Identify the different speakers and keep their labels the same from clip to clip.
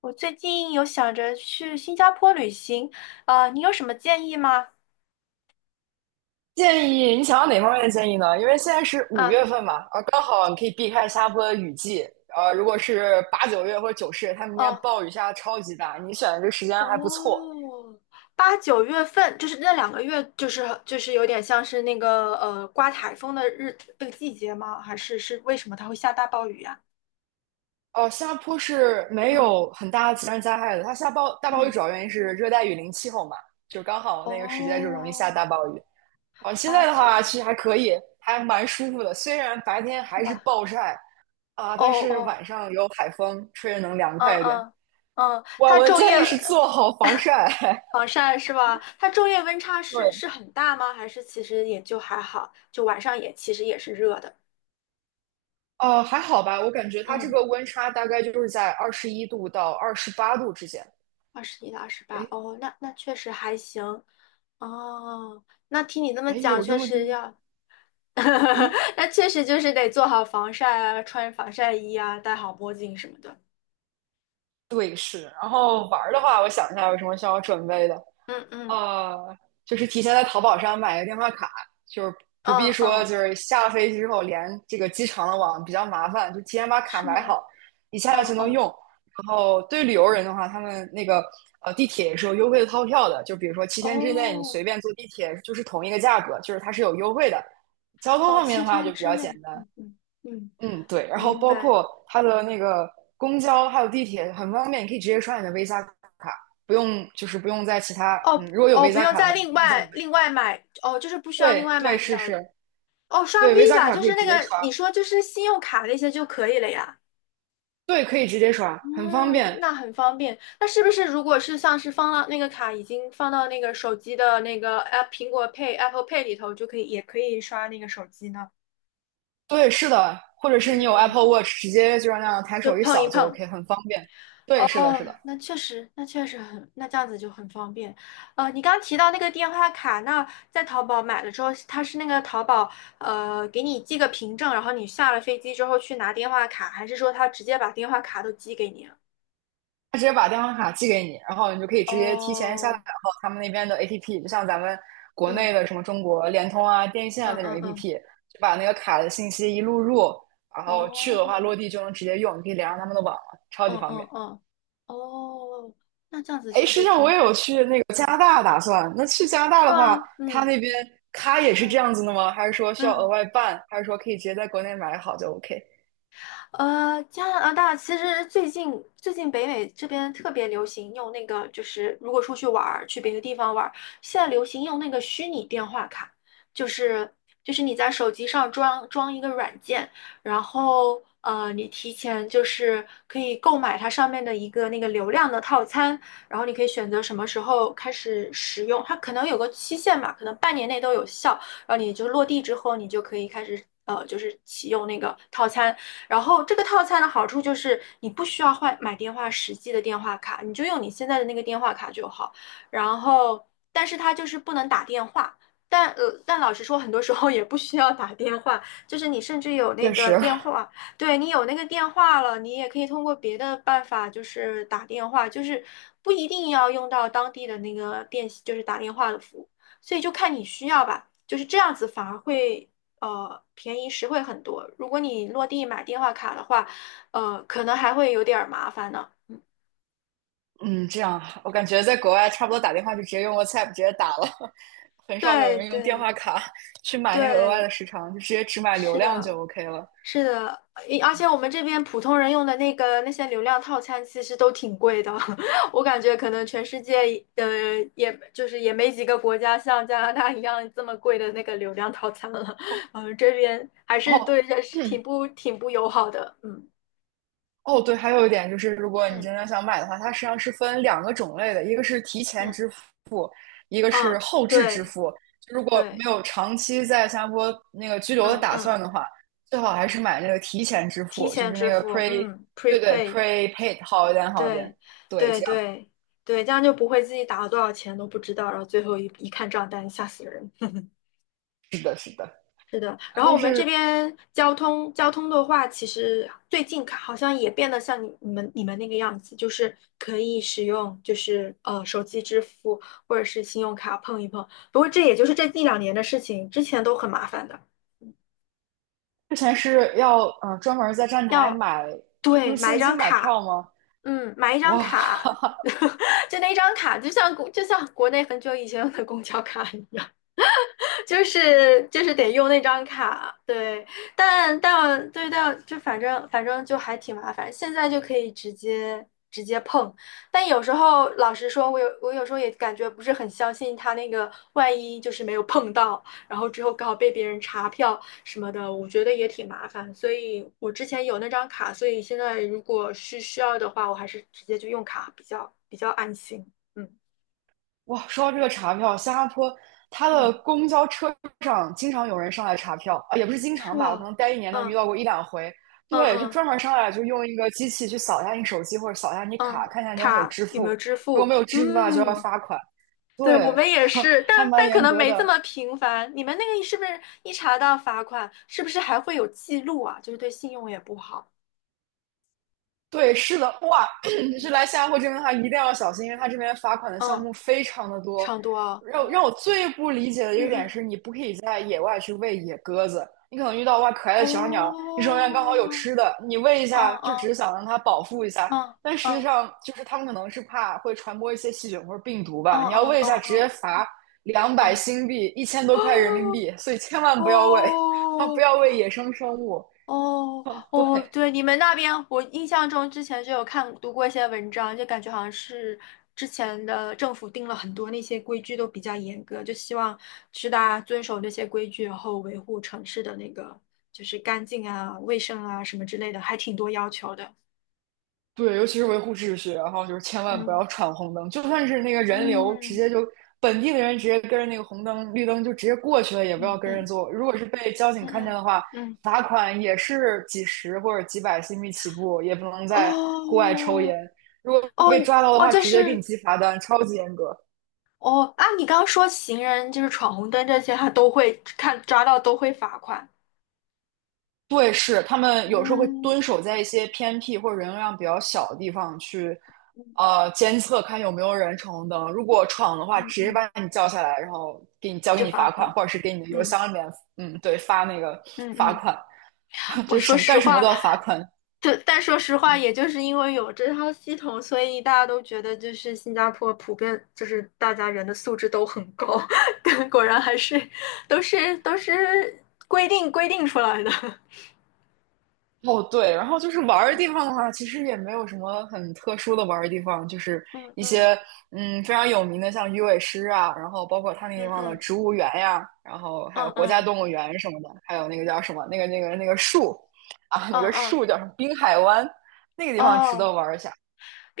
Speaker 1: 我最近有想着去新加坡旅行，啊，你有什么建议吗？
Speaker 2: 建议你想要哪方面的建议呢？因为现在是五
Speaker 1: 啊，
Speaker 2: 月份嘛，啊，刚好你可以避开新加坡的雨季。如果是八九月或者九十月，它明边
Speaker 1: 哦，
Speaker 2: 暴雨下的超级大，你选的这个时间还不错。
Speaker 1: 哦，八九月份就是那两个月，就是有点像是那个刮台风的那个季节吗？还是为什么它会下大暴雨呀？
Speaker 2: 哦，新加坡是没
Speaker 1: 嗯
Speaker 2: 有很大的自然灾害的，它下暴大暴雨
Speaker 1: 嗯，
Speaker 2: 主要原因是热带雨林气候嘛，就刚好那个时间就容易下大
Speaker 1: 哦，
Speaker 2: 暴雨。啊，现
Speaker 1: 八
Speaker 2: 在的
Speaker 1: 九
Speaker 2: 话
Speaker 1: 月
Speaker 2: 其实还可以，还蛮舒服的，虽然白天
Speaker 1: 是
Speaker 2: 还是
Speaker 1: 吧？
Speaker 2: 暴晒啊，
Speaker 1: 哦
Speaker 2: 但是
Speaker 1: 哦，
Speaker 2: 晚上有海风，吹着能凉
Speaker 1: 嗯
Speaker 2: 快一点。
Speaker 1: 嗯嗯，
Speaker 2: 哇，
Speaker 1: 它
Speaker 2: 我的
Speaker 1: 昼夜
Speaker 2: 建议是做好防晒。
Speaker 1: 防晒是吧？它昼夜温差 是
Speaker 2: 对，
Speaker 1: 是很大吗？还是其实也就还好，就晚上也其实也是热的。
Speaker 2: 还好吧，我感觉它这
Speaker 1: 嗯，
Speaker 2: 个温差大概就是在21度到28度之间。
Speaker 1: 二十一到二十八，
Speaker 2: 哎
Speaker 1: 哦，那确实还行。哦，那听你这么
Speaker 2: 哎，
Speaker 1: 讲，
Speaker 2: 有这
Speaker 1: 确
Speaker 2: 么低
Speaker 1: 实
Speaker 2: 吗？
Speaker 1: 要，
Speaker 2: 嗯，
Speaker 1: 那确实就是得做好防晒啊，穿防晒衣啊，戴好墨镜什么的。
Speaker 2: 对，是。然后玩儿的话，我想一下有什么需要准备的。
Speaker 1: 嗯嗯
Speaker 2: 呃，就是提前在淘宝上买个电话卡，就是不必
Speaker 1: 嗯
Speaker 2: 说
Speaker 1: 嗯，
Speaker 2: 就是下了飞机之后连这个机场的网比较麻烦，就提前把卡
Speaker 1: 是
Speaker 2: 买
Speaker 1: 吗？
Speaker 2: 好，一下
Speaker 1: 哦
Speaker 2: 来就能
Speaker 1: 哦
Speaker 2: 用。然后对旅游人的话，他们那个地铁也是有优惠的套票的，就比如说7天之内你
Speaker 1: 哦
Speaker 2: 随便坐地铁就是同一个价格，就是它是有优惠的。交通
Speaker 1: 哦，
Speaker 2: 方面
Speaker 1: 七
Speaker 2: 的话就
Speaker 1: 天
Speaker 2: 比
Speaker 1: 之
Speaker 2: 较简
Speaker 1: 内。
Speaker 2: 单。
Speaker 1: 嗯嗯嗯，
Speaker 2: 嗯，对，然后
Speaker 1: 明
Speaker 2: 包
Speaker 1: 白。
Speaker 2: 括它的那个公交还有地铁很方便，你可以直接刷你的 Visa 卡，不用在其他，
Speaker 1: 哦
Speaker 2: 嗯，如果有
Speaker 1: 哦，不
Speaker 2: Visa
Speaker 1: 用
Speaker 2: 卡的
Speaker 1: 再
Speaker 2: 话就
Speaker 1: 另
Speaker 2: 不用再买
Speaker 1: 外另外
Speaker 2: 卡。
Speaker 1: 买哦，就是不需要另
Speaker 2: 对
Speaker 1: 外
Speaker 2: 对
Speaker 1: 买
Speaker 2: 是
Speaker 1: 票
Speaker 2: 是，
Speaker 1: 哦，刷
Speaker 2: 对 Visa
Speaker 1: Visa
Speaker 2: 卡
Speaker 1: 就
Speaker 2: 可以
Speaker 1: 是
Speaker 2: 直
Speaker 1: 那
Speaker 2: 接
Speaker 1: 个
Speaker 2: 刷，
Speaker 1: 你说就是信用卡那些就可以了呀。
Speaker 2: 对可以直接刷，
Speaker 1: 嗯，
Speaker 2: 很方便。
Speaker 1: 那很方便。那是不是如果是像是放到那个卡已经放到那个手机的那个 App 苹果 Pay Apple Pay 里头，就可以也可以刷那个手机呢？
Speaker 2: 对是的，或者是你有
Speaker 1: 嗯，
Speaker 2: Apple Watch，直接就让那样抬
Speaker 1: 就
Speaker 2: 手一
Speaker 1: 碰一
Speaker 2: 扫就
Speaker 1: 碰。
Speaker 2: OK，很方便。对是的
Speaker 1: 哦，
Speaker 2: 是的，
Speaker 1: 那确实，那确实很，那这样子就很方便。呃，你刚提到那个电话卡，那在淘宝买了之后，它是那个淘宝给你寄个凭证，然后你下了飞机之后去拿电话卡，还是说他直接把电话卡都寄给你啊
Speaker 2: 他直接把电话卡寄给你，然后你就可以直接提前下载
Speaker 1: 哦，
Speaker 2: 然后他们那边的 APP，就像咱们国
Speaker 1: 嗯
Speaker 2: 内的什么中国联通啊、电信啊
Speaker 1: 嗯
Speaker 2: 那种
Speaker 1: 嗯嗯，
Speaker 2: APP，就把那个卡的信息一录入，然后去的话
Speaker 1: 哦，
Speaker 2: 落地就能直接用，你可以连上他们的网了，超级
Speaker 1: 嗯
Speaker 2: 方
Speaker 1: 嗯
Speaker 2: 便。
Speaker 1: 嗯，哦，那这样子
Speaker 2: 哎，
Speaker 1: 确
Speaker 2: 实际
Speaker 1: 实
Speaker 2: 上
Speaker 1: 挺
Speaker 2: 我也
Speaker 1: 好，
Speaker 2: 有去那个加拿大打算，那去加拿大
Speaker 1: 是
Speaker 2: 的话，
Speaker 1: 吗？
Speaker 2: 他
Speaker 1: 嗯
Speaker 2: 那边卡也是这
Speaker 1: 嗯
Speaker 2: 样子的吗？还是说需要额
Speaker 1: 嗯。
Speaker 2: 外办？还是说可以直接在国内买好就 OK？
Speaker 1: 呃，加拿大其实最近最近北美这边特别流行用那个，就是如果出去玩儿，去别的地方玩儿，现在流行用那个虚拟电话卡，就是就是你在手机上装一个软件，然后，你提前就是可以购买它上面的一个那个流量的套餐，然后你可以选择什么时候开始使用，它可能有个期限嘛，可能半年内都有效，然后你就落地之后，你就可以开始。就是启用那个套餐，然后这个套餐的好处就是你不需要换买电话实际的电话卡，你就用你现在的那个电话卡就好。然后，但是它就是不能打电话。但，但老实说，很多时候也不需要打电话，就是你甚至有那
Speaker 2: 确
Speaker 1: 个
Speaker 2: 实，
Speaker 1: 电话，对你有那个电话了，你也可以通过别的办法，就是打电话，就是不一定要用到当地的那个电，就是打电话的服务，所以就看你需要吧，就是这样子反而会便宜实惠很多。如果你落地买电话卡的话，可能还会有点儿麻烦呢。
Speaker 2: 嗯，这样我感觉在国外差不多打电话就直接用 WhatsApp 直接打了，很少有
Speaker 1: 对
Speaker 2: 人用电
Speaker 1: 对
Speaker 2: 话卡去买那个额外
Speaker 1: 对，
Speaker 2: 的时长，就直接只买流
Speaker 1: 是
Speaker 2: 量
Speaker 1: 的，
Speaker 2: 就 OK 了。
Speaker 1: 是的，诶而且我们这边普通人用的那个那些流量套餐其实都挺贵的，我感觉可能全世界呃，也就是也没几个国家像加拿大一样这么贵的那个流量套餐了，
Speaker 2: 哦，
Speaker 1: 这边还是
Speaker 2: 哦
Speaker 1: 对人是挺
Speaker 2: 嗯
Speaker 1: 不挺不友好的，嗯
Speaker 2: 哦，对，还有一点就是，如果你
Speaker 1: 嗯
Speaker 2: 真的想买的话，它实际上是分两个种类的，一个是提前
Speaker 1: 嗯
Speaker 2: 支付，一个是
Speaker 1: 嗯，
Speaker 2: 后置支
Speaker 1: 对
Speaker 2: 付。就如果
Speaker 1: 对，
Speaker 2: 没有长期在新加坡那个居留的
Speaker 1: 嗯
Speaker 2: 打算
Speaker 1: 嗯。
Speaker 2: 的话，最好还是买那个提前支
Speaker 1: 提
Speaker 2: 付，就
Speaker 1: 前
Speaker 2: 是那
Speaker 1: 支
Speaker 2: 个
Speaker 1: 付，
Speaker 2: pre，
Speaker 1: 嗯
Speaker 2: 对对
Speaker 1: ，prepaid，
Speaker 2: ，prepaid 好一点，好一点。
Speaker 1: 对，
Speaker 2: 对，
Speaker 1: 对
Speaker 2: 这样
Speaker 1: 对对，这样就不会自己打了多少钱都不知道，然后最后一看账单，吓死人。
Speaker 2: 是的，是的。
Speaker 1: 是的，然后
Speaker 2: 但
Speaker 1: 我们这
Speaker 2: 是
Speaker 1: 边交通的话，其实最近看好像也变得像你们那个样子，就是可以使用就是手机支付或者是信用卡碰一碰。不过这也就是这一两年的事情，之前都很麻烦的，
Speaker 2: 之前是要嗯专门在站台
Speaker 1: 要
Speaker 2: 买，就
Speaker 1: 对
Speaker 2: 用
Speaker 1: 买一
Speaker 2: 现
Speaker 1: 张
Speaker 2: 金买
Speaker 1: 卡。
Speaker 2: 票吗？
Speaker 1: 嗯，买一张
Speaker 2: 哇
Speaker 1: 卡，
Speaker 2: 哈哈，
Speaker 1: 就那张卡，就像国内很久以前有的公交卡一样。就是得用那张卡，对，但但对但就反正反正就还挺麻烦，现在就可以直接碰，但有时候老实说，我有时候也感觉不是很相信他那个，万一就是没有碰到，然后之后刚好被别人查票什么的，我觉得也挺麻烦，所以我之前有那张卡，所以现在如果是需要的话，我还是直接就用卡比较安心，嗯
Speaker 2: 哇，说到这个查票，新加坡它的
Speaker 1: 嗯，
Speaker 2: 公交车上经常有人上来查票啊，也不是经
Speaker 1: 是
Speaker 2: 常吧，我可
Speaker 1: 吧？
Speaker 2: 能待1年能遇
Speaker 1: 嗯
Speaker 2: 到过一两回。
Speaker 1: 嗯
Speaker 2: 对，就
Speaker 1: 嗯。
Speaker 2: 专门上来就用一个机器去扫一下你手机或者扫一下你卡，
Speaker 1: 嗯，
Speaker 2: 看一下你有没有
Speaker 1: 卡
Speaker 2: 支
Speaker 1: 有没
Speaker 2: 付。
Speaker 1: 有支
Speaker 2: 如果
Speaker 1: 付？
Speaker 2: 没有支付的话，就要
Speaker 1: 嗯，
Speaker 2: 罚款。
Speaker 1: 对，我
Speaker 2: 对，
Speaker 1: 们也是，
Speaker 2: 还
Speaker 1: 但
Speaker 2: 蛮
Speaker 1: 但可
Speaker 2: 严
Speaker 1: 能
Speaker 2: 格
Speaker 1: 没这
Speaker 2: 的。
Speaker 1: 么频繁。你们那个是不是一查到罚款，是不是还会有记录啊？就是对信用也不好。
Speaker 2: 对，是的，哇，
Speaker 1: 嗯，
Speaker 2: 是来新加坡这边的话，一定要小心，因为他这边罚款的项
Speaker 1: 嗯，
Speaker 2: 目非常的多。
Speaker 1: 差不多啊。
Speaker 2: 让
Speaker 1: 哦，
Speaker 2: 我最不理解的一
Speaker 1: 嗯
Speaker 2: 个点
Speaker 1: 嗯，
Speaker 2: 是，你不可以在野外去喂野鸽子，你可能遇到哇可爱的小鸟，
Speaker 1: 哦，
Speaker 2: 你手上刚好有吃的，你喂一
Speaker 1: 哦
Speaker 2: 下，就只是
Speaker 1: 哦
Speaker 2: 想让它饱腹一下，
Speaker 1: 哦
Speaker 2: 但
Speaker 1: 哦
Speaker 2: 实际
Speaker 1: 哦
Speaker 2: 上就是他们可能是怕会传播一些细菌或者病毒
Speaker 1: 哦
Speaker 2: 吧，你要
Speaker 1: 哦
Speaker 2: 喂一下，直接
Speaker 1: 哦
Speaker 2: 罚两百
Speaker 1: 哦
Speaker 2: 新币，一千多块人民
Speaker 1: 哦
Speaker 2: 币，所以千万不要喂，啊，不
Speaker 1: 哦，
Speaker 2: 要喂野生生物。
Speaker 1: 哦
Speaker 2: 啊，对，
Speaker 1: 哦，对，你们那边，我印象中之前就有看读过一些文章，就感觉好像是之前的政府定了很多那些规矩都比较严格，就希望是大家遵守这些规矩，然后维护城市的那个就是干净啊、卫生啊什么之类的，还挺多要求的。
Speaker 2: 对，尤其是维护秩序，然后就是千万不
Speaker 1: 嗯
Speaker 2: 要闯红灯，就算是那个人流，直
Speaker 1: 嗯
Speaker 2: 接就本地的人直接跟着那个红灯、绿灯就直接过去了，也不要
Speaker 1: 嗯
Speaker 2: 跟人
Speaker 1: 嗯
Speaker 2: 做。如果是被交警
Speaker 1: 嗯
Speaker 2: 看见
Speaker 1: 嗯
Speaker 2: 的话，
Speaker 1: 嗯，
Speaker 2: 罚款也是几十或者几百新币起步，也不能在户外抽
Speaker 1: 哦
Speaker 2: 烟。如果被
Speaker 1: 哦
Speaker 2: 抓到的
Speaker 1: 哦，
Speaker 2: 话，直接给你记罚单，超级严格。
Speaker 1: 哦啊，你刚刚说行人就是闯红灯这些，他都会看抓到都会罚款。
Speaker 2: 对，是他们有时候会蹲
Speaker 1: 嗯
Speaker 2: 守在一些偏僻或者人流量比较小的地方去，
Speaker 1: 嗯
Speaker 2: 监测看有没有人闯红灯。如果闯的话，
Speaker 1: 嗯
Speaker 2: 直接
Speaker 1: 嗯，
Speaker 2: 把你叫下来，然后给你交给
Speaker 1: 就
Speaker 2: 你
Speaker 1: 罚
Speaker 2: 罚款，
Speaker 1: 款。
Speaker 2: 或者是给你的邮
Speaker 1: 嗯
Speaker 2: 箱里面，嗯，对，发那个
Speaker 1: 嗯
Speaker 2: 罚
Speaker 1: 嗯，
Speaker 2: 款。
Speaker 1: 我
Speaker 2: 就是
Speaker 1: 说
Speaker 2: 什么
Speaker 1: 实
Speaker 2: 干什么
Speaker 1: 话，
Speaker 2: 都要罚款，
Speaker 1: 就但说实话，也就是因为有这套系统，所以大家都觉得就是新加坡普遍就是大家人的素质都很高，但果然还是都是规定出来的。
Speaker 2: 哦，对，然后就是玩儿的地
Speaker 1: 嗯
Speaker 2: 方的话，其实也没有什么很特殊的玩儿的地方，就是
Speaker 1: 嗯
Speaker 2: 一
Speaker 1: 嗯
Speaker 2: 些嗯非常有名的，像鱼尾狮啊，然后包括它那地
Speaker 1: 嗯
Speaker 2: 方的植
Speaker 1: 嗯
Speaker 2: 物园呀，然后还有国家
Speaker 1: 嗯
Speaker 2: 动物园什么的，还有那个叫什么那个树啊，那
Speaker 1: 嗯
Speaker 2: 个
Speaker 1: 嗯嗯
Speaker 2: 树叫什么滨海湾，那个地方值得
Speaker 1: 哦，
Speaker 2: 玩儿一下。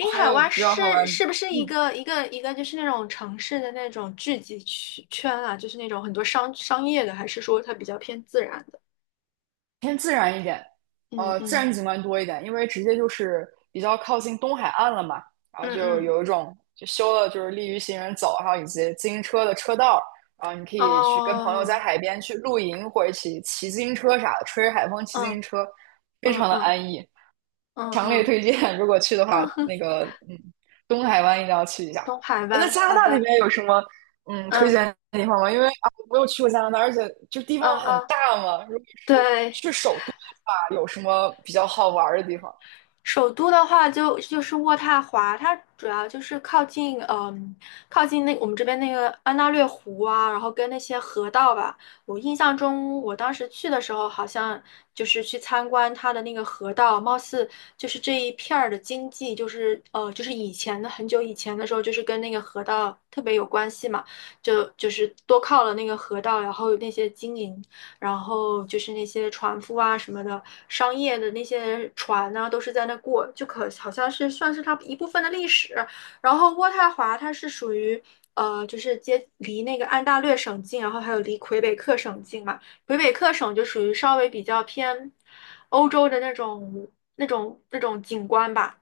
Speaker 2: 哦还
Speaker 1: 海
Speaker 2: 有
Speaker 1: 湾
Speaker 2: 比较好
Speaker 1: 是
Speaker 2: 玩，
Speaker 1: 是不是一
Speaker 2: 嗯，
Speaker 1: 个一个一个就是那种城市的那种聚集区圈啊？就是那种很多商业的，还是说它比较偏自然的？
Speaker 2: 偏自然一点，
Speaker 1: 嗯
Speaker 2: 自
Speaker 1: 嗯
Speaker 2: 然景观多一点，因为直接就是比较靠近东海岸了嘛，然后
Speaker 1: 嗯
Speaker 2: 就
Speaker 1: 嗯，
Speaker 2: 有一种就修了就是利于行人走，还有以及自行车的车道，然后你可以去跟朋友
Speaker 1: 哦，
Speaker 2: 在海边去露营或者一起骑自行车啥的，吹着海风骑自
Speaker 1: 嗯
Speaker 2: 行车，非
Speaker 1: 嗯
Speaker 2: 常的
Speaker 1: 嗯
Speaker 2: 安逸，
Speaker 1: 嗯
Speaker 2: 强烈
Speaker 1: 嗯
Speaker 2: 推荐，如果去的话，那
Speaker 1: 嗯，
Speaker 2: 个嗯，东海湾一定要去一下。
Speaker 1: 东海
Speaker 2: 哎，那
Speaker 1: 湾，
Speaker 2: 加拿
Speaker 1: 好
Speaker 2: 大那
Speaker 1: 的，
Speaker 2: 边有什么嗯，推
Speaker 1: 嗯
Speaker 2: 荐的地方吗？因为啊，我没有去过加拿大，而且就地方
Speaker 1: 嗯
Speaker 2: 很
Speaker 1: 嗯，
Speaker 2: 大嘛。如果是
Speaker 1: 对。
Speaker 2: 去首都的话，有什么比较好玩儿的地方？
Speaker 1: 首都的话就是渥太华，它主要就是靠近，嗯，靠近那我们这边那个安大略湖啊，然后跟那些河道吧。我印象中，我当时去的时候，好像就是去参观它的那个河道，貌似就是这一片儿的经济，就是，就是以前的很久以前的时候，就是跟那个河道特别有关系嘛，就是多靠了那个河道，然后那些经营。然后就是那些船夫啊什么的，商业的那些船呢、啊都是在那过，就可好像是算是它一部分的历史。然后渥太华它是属于。就是接离那个安大略省近，然后还有离魁北克省近嘛。魁北克省就属于稍微比较偏欧洲的那种那种景观吧。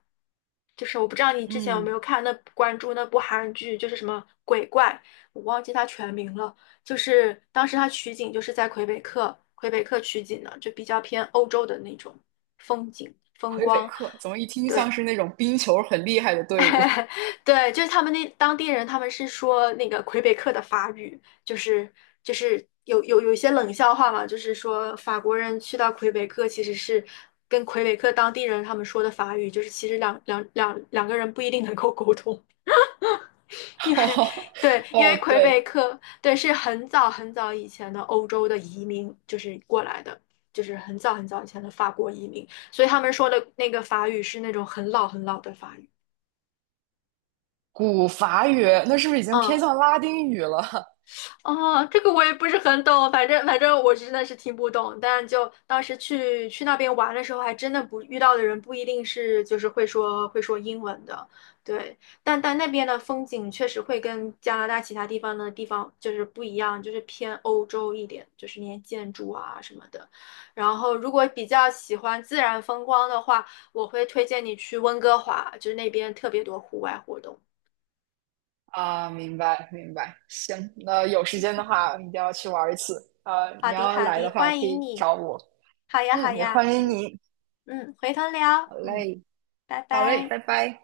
Speaker 1: 就是我不知道你之前有没
Speaker 2: 嗯，
Speaker 1: 有看那关注那部韩剧，就是什么鬼怪，我忘记它全名了。就是当时它取景就是在魁北克，魁北克取景的，就比较偏欧洲的那种风景风
Speaker 2: 魁北
Speaker 1: 光。
Speaker 2: 克怎么一听像
Speaker 1: 对。
Speaker 2: 是那种冰球很厉害的队伍？
Speaker 1: 对，就是他们那当地人，他们是说那个魁北克的法语，就是就是有有一些冷笑话嘛，就是说法国人去到魁北克其实是跟魁北克当地人他们说的法语，就是其实两个人不一定能够沟通，因为 对，因为
Speaker 2: 哦，
Speaker 1: 魁
Speaker 2: 对，
Speaker 1: 北克对是很早很早以前的欧洲的移民就是过来的，就是很早很早以前的法国移民，所以他们说的那个法语是那种很老很老的法语，
Speaker 2: 古法语，那是不是已经偏
Speaker 1: 嗯。
Speaker 2: 向拉丁语了？
Speaker 1: 哦，这个我也不是很懂，反正我真的是听不懂，但就当时去那边玩的时候，还真的不遇到的人不一定是就是会说英文的，对，但那边的风景确实会跟加拿大其他地方就是不一样，就是偏欧洲一点，就是那些建筑啊什么的。然后如果比较喜欢自然风光的话，我会推荐你去温哥华，就是那边特别多户外活动。
Speaker 2: 啊，明白明白。行，那有时间的话一定要去玩一次。啊，
Speaker 1: 好
Speaker 2: 你
Speaker 1: 的
Speaker 2: 要
Speaker 1: 好
Speaker 2: 来的
Speaker 1: 的，
Speaker 2: 话
Speaker 1: 欢
Speaker 2: 可
Speaker 1: 迎
Speaker 2: 以
Speaker 1: 你。
Speaker 2: 找我。
Speaker 1: 好呀好
Speaker 2: 嗯，也
Speaker 1: 呀，
Speaker 2: 欢迎
Speaker 1: 嗯。
Speaker 2: 你。
Speaker 1: 嗯，回头聊，
Speaker 2: 好
Speaker 1: 嗯，
Speaker 2: 嘞，
Speaker 1: 拜
Speaker 2: 好嘞，
Speaker 1: 拜。
Speaker 2: 拜拜。